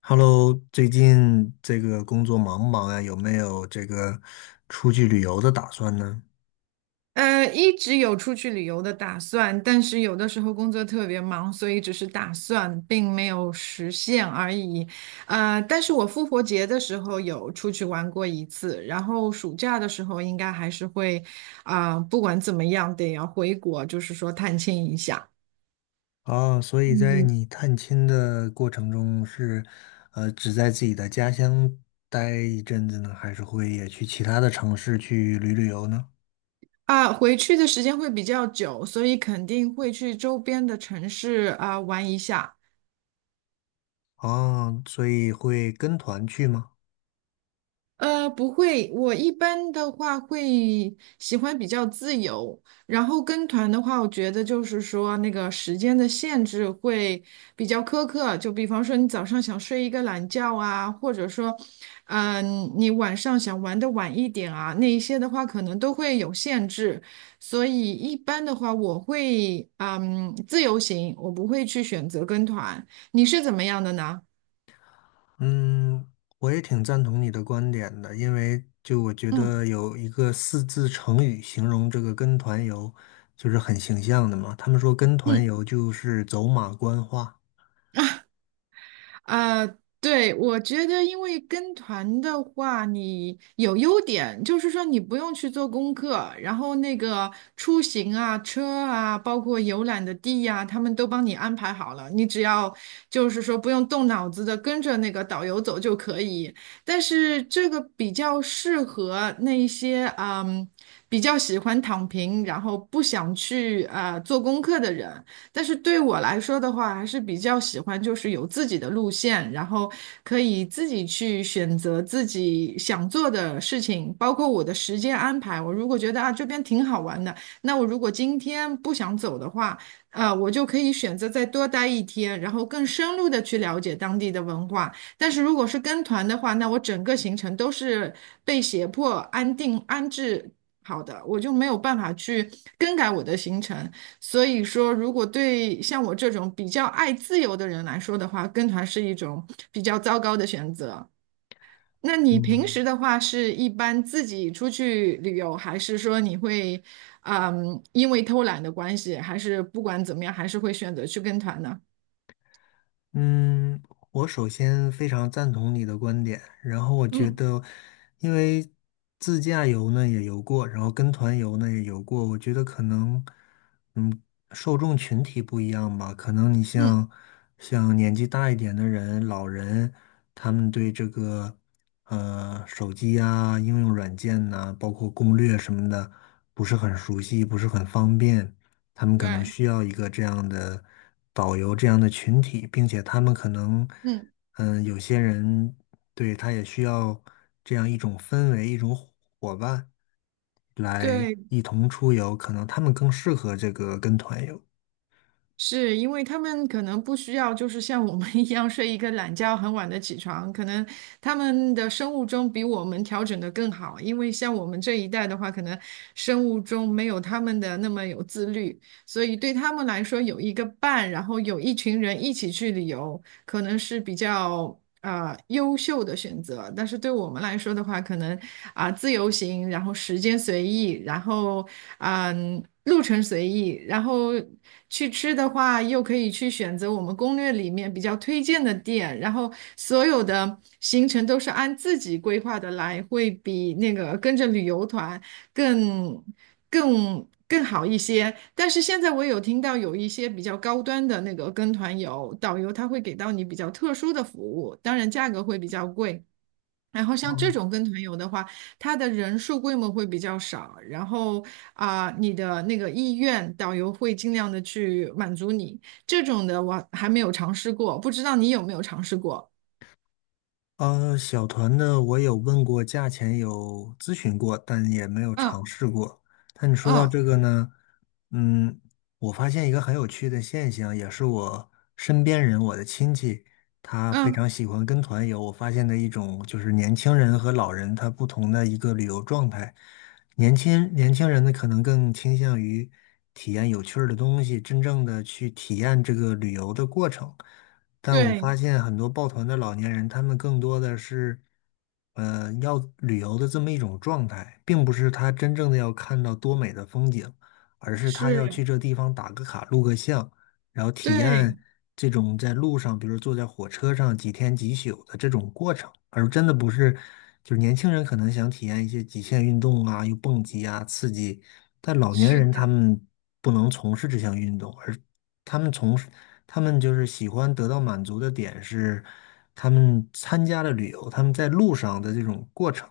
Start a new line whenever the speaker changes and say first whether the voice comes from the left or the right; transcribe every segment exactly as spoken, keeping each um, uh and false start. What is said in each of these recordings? left: Hello，最近这个工作忙不忙呀？有没有这个出去旅游的打算呢？
right: 呃，一直有出去旅游的打算，但是有的时候工作特别忙，所以只是打算，并没有实现而已。呃，但是我复活节的时候有出去玩过一次，然后暑假的时候应该还是会，啊、不管怎么样得要回国，就是说探亲一下。
left: 啊，所以在
right: 嗯。
left: 你探亲的过程中是，呃，只在自己的家乡待一阵子呢，还是会也去其他的城市去旅旅游呢？
right: 啊、回去的时间会比较久，所以肯定会去周边的城市啊、玩一下。
left: 啊，所以会跟团去吗？
right: 呃，不会，我一般的话会喜欢比较自由，然后跟团的话，我觉得就是说那个时间的限制会比较苛刻，就比方说你早上想睡一个懒觉啊，或者说，嗯、你晚上想玩的晚一点啊，那一些的话可能都会有限制，所以一般的话我会嗯自由行，我不会去选择跟团，你是怎么样的呢？
left: 嗯，我也挺赞同你的观点的，因为就我觉
right: 嗯
left: 得有一个四字成语形容这个跟团游，就是很形象的嘛。他们说跟团
right: 嗯。
left: 游就是走马观花。
right: 啊，对，我觉得，因为跟团的话，你有优点，就是说你不用去做功课，然后那个出行啊、车啊，包括游览的地呀、他们都帮你安排好了，你只要就是说不用动脑子的跟着那个导游走就可以。但是这个比较适合那一些嗯，比较喜欢躺平，然后不想去啊、做功课的人。但是对我来说的话，还是比较喜欢就是有自己的路线，然后可以自己去选择自己想做的事情，包括我的时间安排。我如果觉得啊这边挺好玩的，那我如果今天不想走的话，呃，我就可以选择再多待一天，然后更深入的去了解当地的文化。但是如果是跟团的话，那我整个行程都是被胁迫安定安置好的，我就没有办法去更改我的行程。所以说，如果对像我这种比较爱自由的人来说的话，跟团是一种比较糟糕的选择。那你平
left: 嗯。
right: 时的话，是一般自己出去旅游，还是说你会，嗯，因为偷懒的关系，还是不管怎么样，还是会选择去跟团呢？
left: 嗯，我首先非常赞同你的观点，然后我觉
right: 嗯
left: 得，因为自驾游呢也游过，然后跟团游呢也游过，我觉得可能，嗯，受众群体不一样吧，可能你
right: 嗯，
left: 像像年纪大一点的人、老人，他们对这个呃手机啊、应用软件呐、包括攻略什么的，不是很熟悉，不是很方便。他们可能
right: 对，
left: 需要一个这样的导游这样的群体，并且他们可能，
right: 嗯
left: 嗯，有些人对他也需要这样一种氛围，一种伙伙伴来
right: 对。
left: 一同出游，可能他们更适合这个跟团游。
right: 是因为他们可能不需要，就是像我们一样睡一个懒觉，很晚的起床。可能他们的生物钟比我们调整的更好，因为像我们这一代的话，可能生物钟没有他们的那么有自律，所以对他们来说有一个伴，然后有一群人一起去旅游，可能是比较呃优秀的选择，但是对我们来说的话，可能啊、自由行，然后时间随意，然后嗯、路程随意，然后去吃的话又可以去选择我们攻略里面比较推荐的店，然后所有的行程都是按自己规划的来，会比那个跟着旅游团。更更更好一些。但是现在我有听到有一些比较高端的那个跟团游，导游他会给到你比较特殊的服务，当然价格会比较贵。然后像这种跟团游的话，它的人数规模会比较少，然后啊、你的那个意愿，导游会尽量的去满足你。这种的我还没有尝试过，不知道你有没有尝试过？
left: 呃，小团的我有问过价钱，有咨询过，但也没有尝
right: 嗯
left: 试过。但你说到
right: 嗯
left: 这个呢，嗯，我发现一个很有趣的现象，也是我身边人，我的亲戚，他非
right: 嗯，
left: 常喜欢跟团游。我发现的一种就是年轻人和老人他不同的一个旅游状态。年轻年轻人呢，可能更倾向于体验有趣儿的东西，真正的去体验这个旅游的过程。但我
right: 对，
left: 发现很多抱团的老年人，他们更多的是，呃，要旅游的这么一种状态，并不是他真正的要看到多美的风景，而是他要去
right: 是，
left: 这地方打个卡、录个像，然后体
right: 对，
left: 验这种在路上，比如坐在火车上几天几宿的这种过程，而真的不是，就是年轻人可能想体验一些极限运动啊，又蹦极啊，刺激，但老年
right: 是
left: 人他
right: 的。
left: 们不能从事这项运动，而他们从事。他们就是喜欢得到满足的点是，他们参加了旅游，他们在路上的这种过程。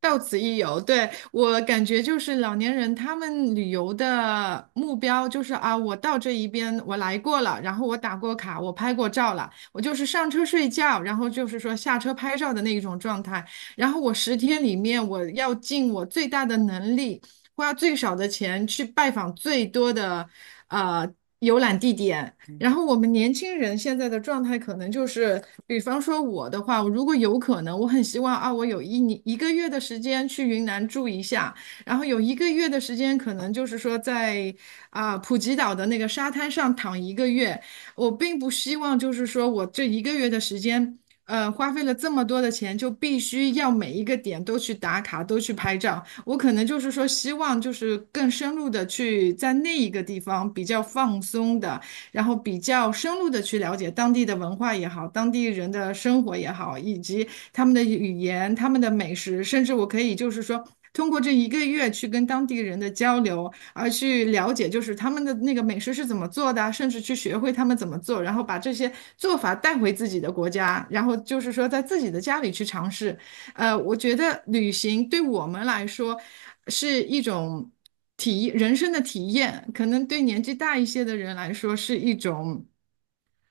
right: 到此一游，对，我感觉就是老年人他们旅游的目标就是啊，我到这一边我来过了，然后我打过卡，我拍过照了，我就是上车睡觉，然后就是说下车拍照的那一种状态。然后我十天里面我要尽我最大的能力，花最少的钱去拜访最多的呃游览地点，然后我们年轻人现在的状态可能就是，比方说我的话，如果有可能，我很希望啊，我有一年一个月的时间去云南住一下，然后有一个月的时间，可能就是说在啊、普吉岛的那个沙滩上躺一个月。我并不希望就是说我这一个月的时间，呃，花费了这么多的钱，就必须要每一个点都去打卡，都去拍照。我可能就是说希望就是更深入的去在那一个地方比较放松的。然后比较深入的去了解当地的文化也好，当地人的生活也好，以及他们的语言、他们的美食，甚至我可以就是说。通过这一个月去跟当地人的交流，而去了解就是他们的那个美食是怎么做的啊甚至去学会他们怎么做，然后把这些做法带回自己的国家，然后就是说在自己的家里去尝试，呃，我觉得旅行对我们来说是一种体，人生的体验，可能对年纪大一些的人来说是一种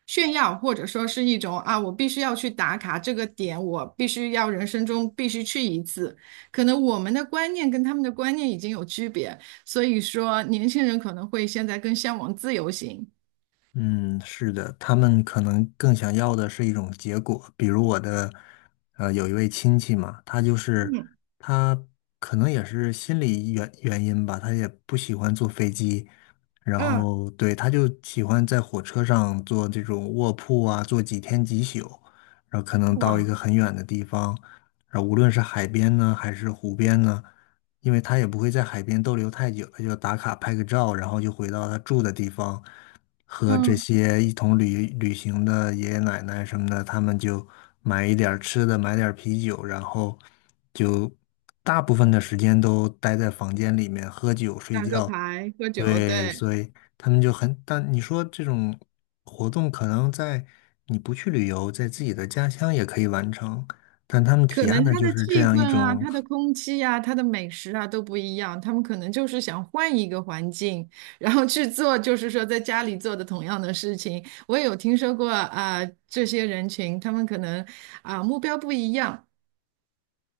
right: 炫耀，或者说是一种啊，我必须要去打卡这个点，我必须要人生中必须去一次。可能我们的观念跟他们的观念已经有区别，所以说年轻人可能会现在更向往自由行。
left: 嗯，是的，他们可能更想要的是一种结果。比如我的，呃，有一位亲戚嘛，他就是
right: 嗯
left: 他可能也是心理原原因吧，他也不喜欢坐飞机，然
right: 嗯，
left: 后对，他就喜欢在火车上坐这种卧铺啊，坐几天几宿，然后可能到一
right: 哇，
left: 个很远的地方，然后无论是海边呢，还是湖边呢。因为他也不会在海边逗留太久，他就打卡拍个照，然后就回到他住的地方，和这
right: 嗯，
left: 些一同旅旅行的爷爷奶奶什么的，他们就买一点儿吃的，买点儿啤酒，然后就大部分的时间都待在房间里面喝酒睡
right: 打个
left: 觉。
right: 牌，喝酒，
left: 对，
right: 对。
left: 所以他们就很，但你说这种活动可能在你不去旅游，在自己的家乡也可以完成，但他们体
right: 可
left: 验
right: 能
left: 的
right: 他
left: 就
right: 的
left: 是这
right: 气
left: 样
right: 氛
left: 一
right: 啊、
left: 种。
right: 他的空气啊、他的美食啊都不一样，他们可能就是想换一个环境，然后去做，就是说在家里做的同样的事情。我也有听说过啊、这些人群他们可能啊、目标不一样，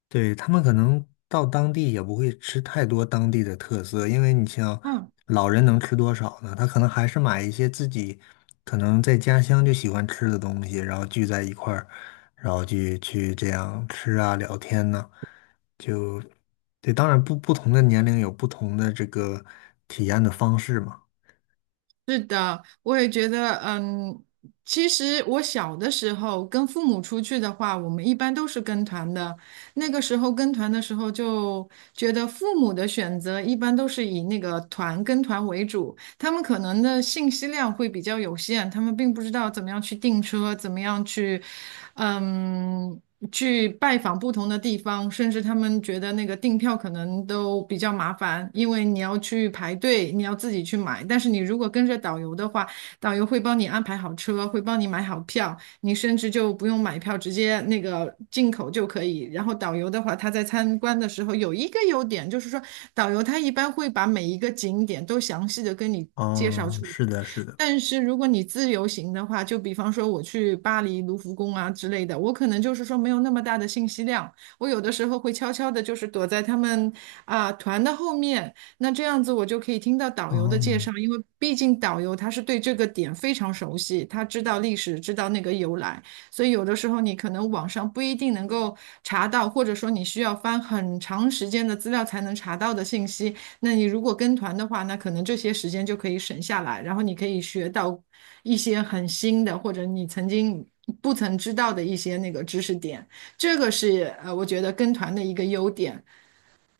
left: 对，他们可能到当地也不会吃太多当地的特色，因为你像
right: 嗯，
left: 老人能吃多少呢？他可能还是买一些自己可能在家乡就喜欢吃的东西，然后聚在一块儿，然后去去这样吃啊聊天呢、就对，当然不不同的年龄有不同的这个体验的方式嘛。
right: 我也觉得，嗯，其实我小的时候跟父母出去的话，我们一般都是跟团的。那个时候跟团的时候，就觉得父母的选择一般都是以那个团跟团为主，他们可能的信息量会比较有限，他们并不知道怎么样去订车，怎么样去，嗯。去拜访不同的地方，甚至他们觉得那个订票可能都比较麻烦，因为你要去排队，你要自己去买。但是你如果跟着导游的话，导游会帮你安排好车，会帮你买好票，你甚至就不用买票，直接那个进口就可以。然后导游的话，他在参观的时候有一个优点，就是说导游他一般会把每一个景点都详细的跟你介绍
left: 嗯，
right: 出来。
left: 是的，是的。
right: 但是如果你自由行的话，就比方说我去巴黎卢浮宫啊之类的，我可能就是说没有那么大的信息量，我有的时候会悄悄的，就是躲在他们啊、团的后面，那这样子我就可以听到导游的介
left: 嗯。
right: 绍，因为毕竟导游他是对这个点非常熟悉，他知道历史，知道那个由来，所以有的时候你可能网上不一定能够查到，或者说你需要翻很长时间的资料才能查到的信息。那你如果跟团的话，那可能这些时间就可以省下来，然后你可以学到一些很新的，或者你曾经不曾知道的一些那个知识点。这个是呃，我觉得跟团的一个优点。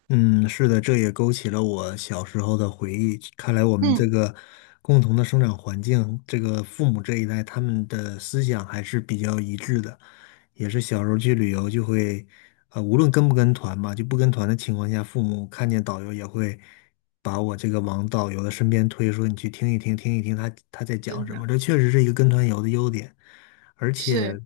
left: 嗯，是的，这也勾起了我小时候的回忆。看来我们这
right: 嗯，
left: 个共同的生长环境，这个父母这一代，他们的思想还是比较一致的。也是小时候去旅游就会，呃，无论跟不跟团嘛，就不跟团的情况下，父母看见导游也会把我这个往导游的身边推，说你去听一听，听一听他他在讲
right: 真
left: 什么。
right: 的
left: 这确实是一个跟团游的优点，而且。
right: 是，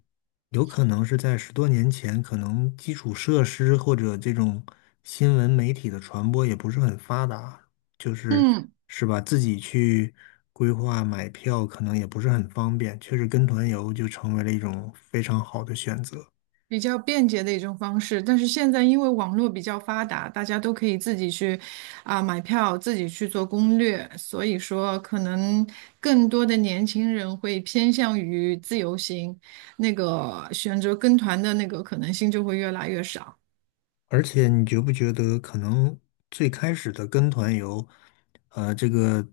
left: 有可能是在十多年前，可能基础设施或者这种新闻媒体的传播也不是很发达，就是
right: 嗯。
left: 是吧？自己去规划买票可能也不是很方便，确实跟团游就成为了一种非常好的选择。
right: 比较便捷的一种方式，但是现在因为网络比较发达，大家都可以自己去啊、买票，自己去做攻略，所以说可能更多的年轻人会偏向于自由行，那个选择跟团的那个可能性就会越来越少。
left: 而且你觉不觉得，可能最开始的跟团游，呃，这个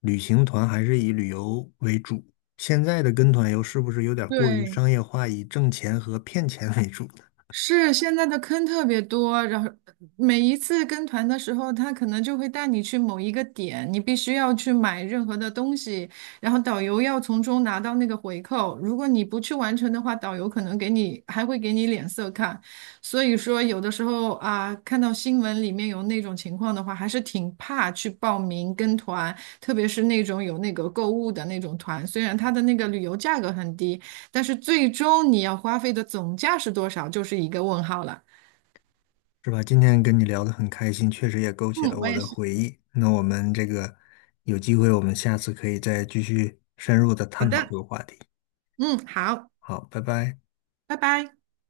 left: 旅行团还是以旅游为主，现在的跟团游是不是有点过于
right: 对，
left: 商业化，以挣钱和骗钱为主？
right: 是现在的坑特别多，然后呃每一次跟团的时候，他可能就会带你去某一个点，你必须要去买任何的东西，然后导游要从中拿到那个回扣。如果你不去完成的话，导游可能给你还会给你脸色看。所以说，有的时候啊，看到新闻里面有那种情况的话，还是挺怕去报名跟团，特别是那种有那个购物的那种团，虽然它的那个旅游价格很低。但是最终你要花费的总价是多少，就是一个问号了。
left: 是吧？今天跟你聊得很开心，确实也勾起了
right: 嗯，我
left: 我
right: 也
left: 的
right: 是。
left: 回忆。那我们这个有机会，我们下次可以再继续深入的
right: 好
left: 探讨这
right: 的，
left: 个话题。
right: 嗯，好，
left: 好，拜拜。
right: 拜拜。